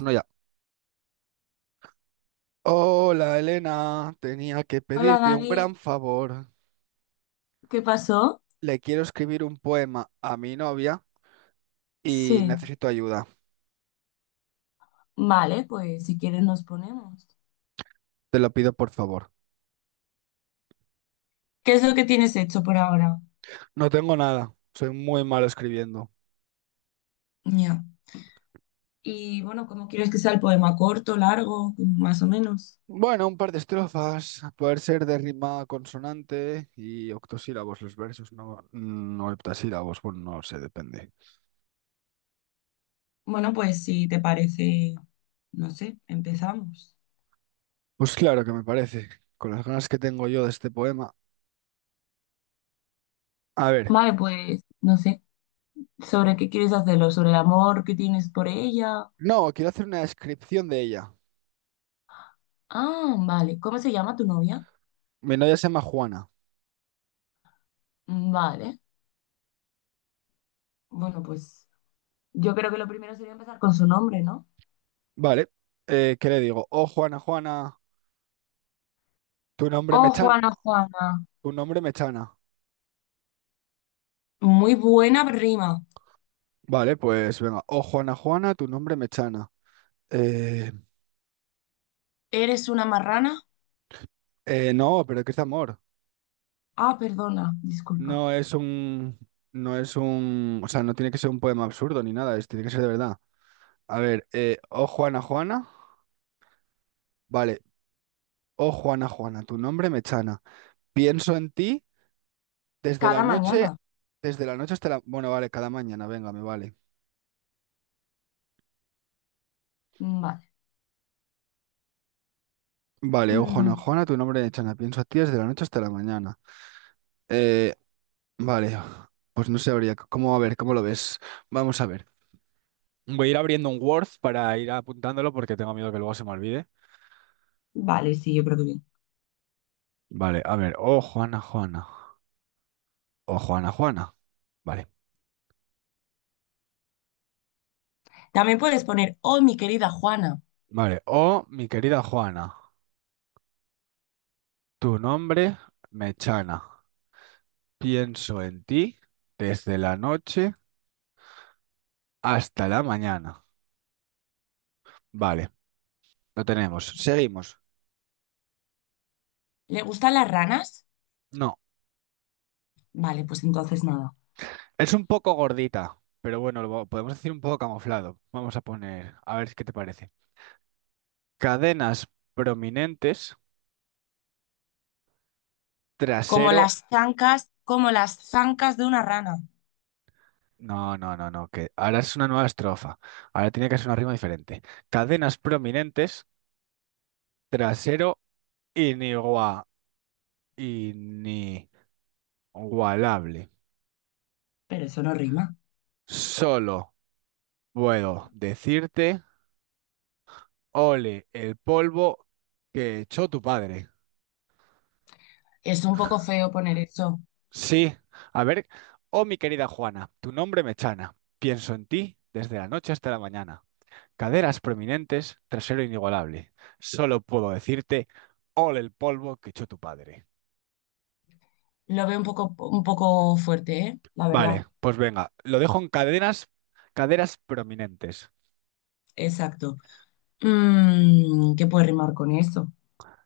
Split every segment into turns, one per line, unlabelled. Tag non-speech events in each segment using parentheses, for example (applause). Uno ya. Hola Elena, tenía que
Hola
pedirte un gran
Dani,
favor.
¿qué pasó?
Le quiero escribir un poema a mi novia
Sí,
y necesito ayuda.
vale, pues si quieres nos ponemos.
Te lo pido por favor.
¿Qué es lo que tienes hecho por ahora?
No tengo nada, soy muy malo escribiendo.
Ya. Y bueno, ¿cómo quieres que sea el poema? ¿Corto, largo, más o menos?
Bueno, un par de estrofas, a poder ser de rima consonante y octosílabos los versos, no, no heptasílabos, bueno, no sé, depende.
Bueno, pues si te parece, no sé, empezamos.
Pues claro que me parece, con las ganas que tengo yo de este poema. A ver,
Vale, pues no sé, ¿sobre qué quieres hacerlo? ¿Sobre el amor que tienes por ella?
no, quiero hacer una descripción de ella.
Ah, vale, ¿cómo se llama tu novia?
Mi novia se llama Juana.
Mm, vale, bueno, pues yo creo que lo primero sería empezar con su nombre, ¿no?
Vale. ¿Qué le digo? Oh, Juana, Juana, tu nombre me
Oh,
chan,
Juana, Juana.
tu nombre me chana.
Muy buena rima.
Vale, pues venga. Oh, Juana, Juana, tu nombre me chana. Eh,
¿Eres una marrana?
no, pero ¿qué es amor?
Ah, perdona, disculpa.
No es un, no es un, O sea, no tiene que ser un poema absurdo ni nada, es, tiene que ser de verdad. A ver, oh, Juana, Juana, vale. Oh, Juana, Juana, tu nombre me chana. Pienso en ti desde la
Cada
noche,
mañana.
desde la noche hasta la, bueno, vale, cada mañana, venga, me vale.
Mm, vale.
Vale, oh, Juana,
Mm,
Juana, tu nombre me chana. Pienso en ti desde la noche hasta la mañana. Eh, vale, pues no sabría cómo, a ver, ¿cómo lo ves? Vamos a ver. Voy a ir abriendo un Word para ir apuntándolo porque tengo miedo que luego se me olvide.
vale, sí, yo creo que bien.
Vale, a ver. Oh, Juana, Juana. O Juana, Juana. Vale,
También puedes poner, oh, mi querida Juana,
vale. Oh, mi querida Juana. Tu nombre me chana. Pienso en ti desde la noche hasta la mañana. Vale, lo tenemos. Seguimos.
¿le gustan las ranas?
No,
Vale, pues entonces nada.
es un poco gordita, pero bueno, lo podemos decir un poco camuflado. Vamos a poner, a ver qué te parece. Cadenas prominentes, trasero.
Como las zancas de una rana.
No, no, no, no, que ahora es una nueva estrofa. Ahora tiene que ser una rima diferente. Cadenas prominentes, trasero inigua- inigualable.
Pero eso no rima.
Solo puedo decirte, ole el polvo que echó tu padre.
Es un poco feo poner eso.
Sí, a ver, oh mi querida Juana, tu nombre me chana. Pienso en ti desde la noche hasta la mañana. Caderas prominentes, trasero inigualable. Solo puedo decirte, ole el polvo que echó tu padre.
Lo veo un poco fuerte, ¿eh? La verdad.
Vale, pues venga, lo dejo en caderas, caderas prominentes.
Exacto. Mm, ¿qué puede rimar con eso?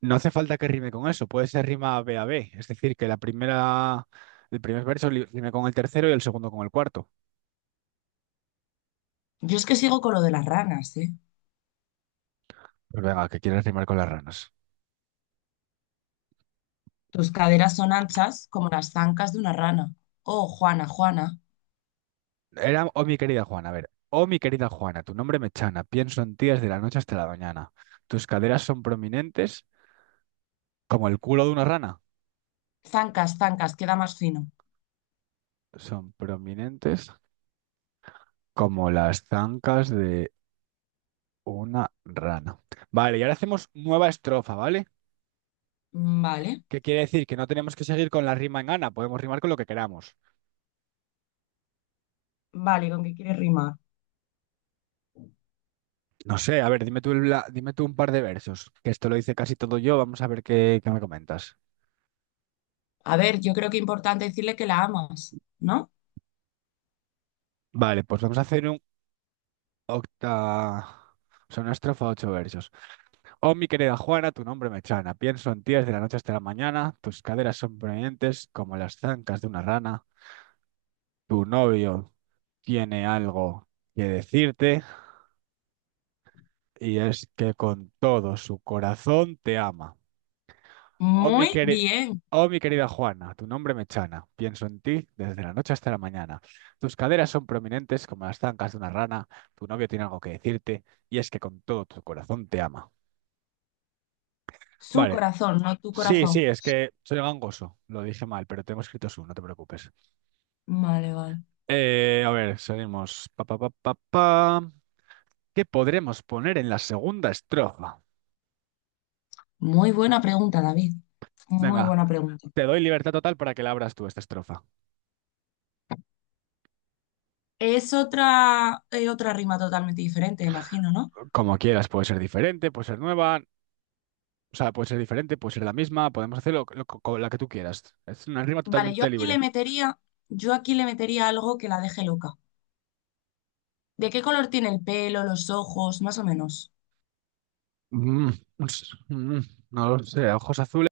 No hace falta que rime con eso, puede ser rima B a B, es decir, el primer verso rime con el tercero y el segundo con el cuarto.
Yo es que sigo con lo de las ranas, ¿eh?
Pues venga, que quieres rimar con las ranas.
Tus caderas son anchas como las zancas de una rana. Oh, Juana, Juana.
Era, oh mi querida Juana, a ver, oh mi querida Juana, tu nombre me chana, pienso en ti desde la noche hasta la mañana. Tus caderas son prominentes como el culo de una rana.
Zancas, zancas, queda más fino.
Son prominentes, como las zancas de una rana. Vale, y ahora hacemos nueva estrofa, ¿vale?
Mm, vale,
¿Qué quiere decir? Que no tenemos que seguir con la rima en ana, podemos rimar con lo que queramos.
vale, ¿con qué quieres rimar?
No sé, a ver, dime tú, dime tú un par de versos, que esto lo hice casi todo yo, vamos a ver qué me comentas.
A ver, yo creo que es importante decirle que la amas, ¿no?
Vale, pues vamos a hacer un octa... O sea, una estrofa, ocho versos. Oh, mi querida Juana, tu nombre me chana. Pienso en ti desde la noche hasta la mañana. Tus caderas son prominentes como las zancas de una rana. Tu novio tiene algo que decirte. Y es que con todo su corazón te ama. Oh, mi
Muy
queri-
bien.
oh, mi querida Juana, tu nombre me chana. Pienso en ti desde la noche hasta la mañana. Tus caderas son prominentes como las zancas de una rana. Tu novio tiene algo que decirte y es que con todo tu corazón te ama.
Su
Vale.
corazón, no tu
Sí, sí,
corazón.
es que soy gangoso. Lo dije mal, pero tengo escrito su, no te preocupes.
Vale, vale.
A ver, seguimos. Pa, pa, pa, pa, pa. ¿Qué podremos poner en la segunda estrofa?
Muy buena pregunta, David. Muy
Venga,
buena pregunta.
te doy libertad total para que la abras tú esta estrofa.
Es otra, otra rima totalmente diferente, imagino, ¿no?
Como quieras, puede ser diferente, puede ser nueva, o sea, puede ser diferente, puede ser la misma, podemos hacerlo con la que tú quieras. Es una rima
Vale,
totalmente libre.
yo aquí le metería algo que la deje loca. ¿De qué color tiene el pelo, los ojos, más o menos?
Mm, ups, mm, no lo sé, ojos azules,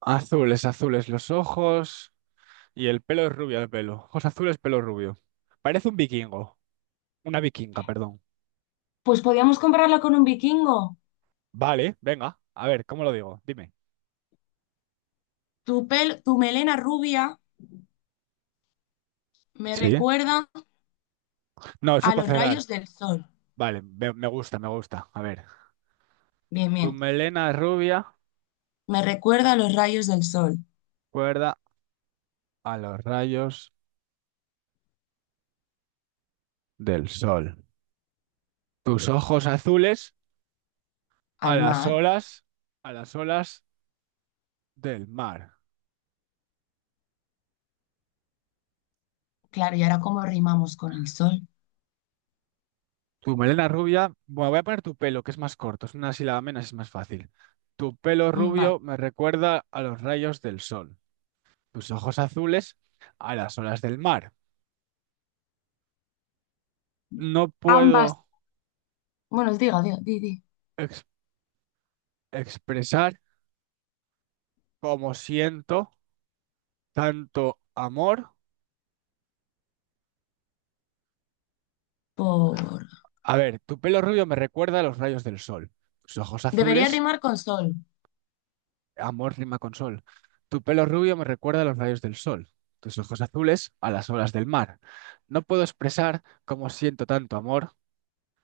azules los ojos y el pelo es rubio el pelo. Ojos azules, pelo rubio. Parece un vikingo, una vikinga, perdón.
Pues podríamos compararla con un vikingo.
Vale, venga, a ver, ¿cómo lo digo? Dime.
Tu melena rubia me
Sí.
recuerda
No, eso es
a
para
los
cerrar.
rayos del sol.
Vale, me gusta, me gusta. A ver,
Bien,
tu
bien.
melena rubia,
Me recuerda a los rayos del sol,
cuerda a los rayos del sol. Tus ojos azules a
al
las
mar.
olas, a las olas del mar.
Claro, ¿y ahora cómo rimamos con el sol?
Tu melena rubia, bueno, voy a poner tu pelo, que es más corto, es una sílaba menos, es más fácil. Tu pelo
Mm, vale.
rubio me recuerda a los rayos del sol. Tus ojos azules a las olas del mar. No
Ambas.
puedo
Bueno, diga, diga, di, di.
ex- expresar cómo siento tanto amor.
Por...
A ver, tu pelo rubio me recuerda a los rayos del sol. Tus ojos
Debería
azules
rimar con sol,
amor rima con sol. Tu pelo rubio me recuerda a los rayos del sol, tus ojos azules a las olas del mar. No puedo expresar cómo siento tanto amor,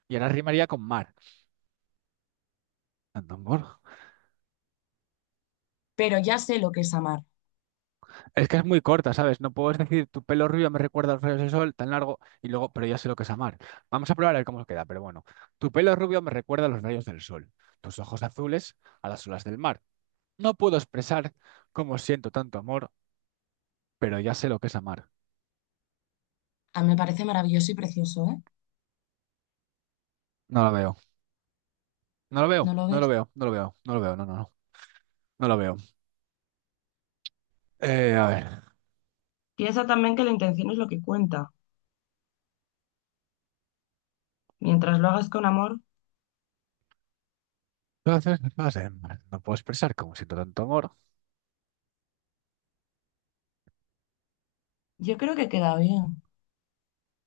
y ahora rimaría con mar. Tanto amor.
pero ya sé lo que es amar.
Es que es muy corta, ¿sabes? No puedes decir tu pelo rubio me recuerda a los rayos del sol, tan largo, y luego, pero ya sé lo que es amar. Vamos a probar a ver cómo queda, pero bueno. Tu pelo rubio me recuerda a los rayos del sol, tus ojos azules a las olas del mar. No puedo expresar cómo siento tanto amor, pero ya sé lo que es amar.
A mí me parece maravilloso y precioso, ¿eh?
No la veo. No lo veo,
¿No lo
no lo
ves?
veo, no lo veo, no lo veo, no, no, no, no lo veo. A ver.
Piensa también que la intención es lo que cuenta. Mientras lo hagas con amor,
Entonces, no puedo expresar como siento tanto amor.
yo creo que queda bien,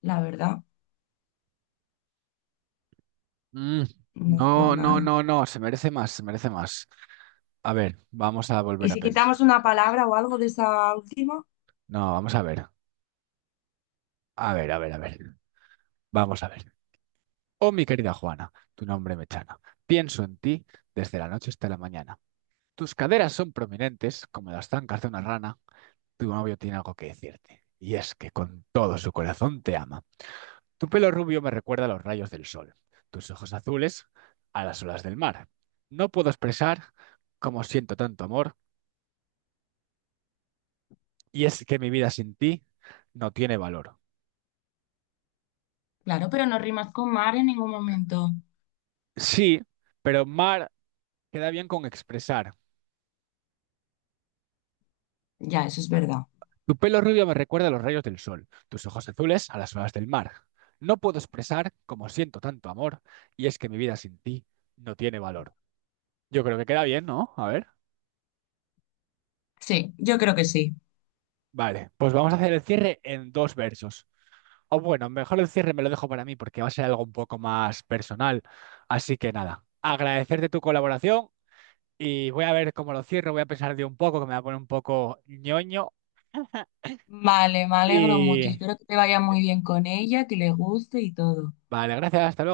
la verdad,
Mm,
no es por
no, no, no,
nada.
no, se merece más, se merece más. A ver, vamos a
¿Y
volver a
si
pensar.
quitamos una palabra o algo de esa última?
No, vamos a ver. A ver, a ver, a ver. Vamos a ver. Oh, mi querida Juana, tu nombre me chana. Pienso en ti desde la noche hasta la mañana. Tus caderas son prominentes como las zancas de una rana. Tu novio tiene algo que decirte. Y es que con todo su corazón te ama. Tu pelo rubio me recuerda a los rayos del sol, tus ojos azules a las olas del mar. No puedo expresar cómo siento tanto amor, y es que mi vida sin ti no tiene valor.
Claro, pero no rimas con mar en ningún momento.
Sí, pero mar queda bien con expresar.
Ya, eso es verdad.
Tu pelo rubio me recuerda a los rayos del sol, tus ojos azules a las olas del mar. No puedo expresar cómo siento tanto amor, y es que mi vida sin ti no tiene valor. Yo creo que queda bien, ¿no? A ver.
Sí, yo creo que sí.
Vale, pues vamos a hacer el cierre en dos versos. O bueno, mejor el cierre me lo dejo para mí porque va a ser algo un poco más personal. Así que nada, agradecerte tu colaboración y voy a ver cómo lo cierro. Voy a pensar de un poco, que me va a poner un poco ñoño. (laughs)
Vale, me alegro mucho.
Y
Espero que te vaya muy bien con ella, que le guste y todo.
vale, gracias, hasta luego.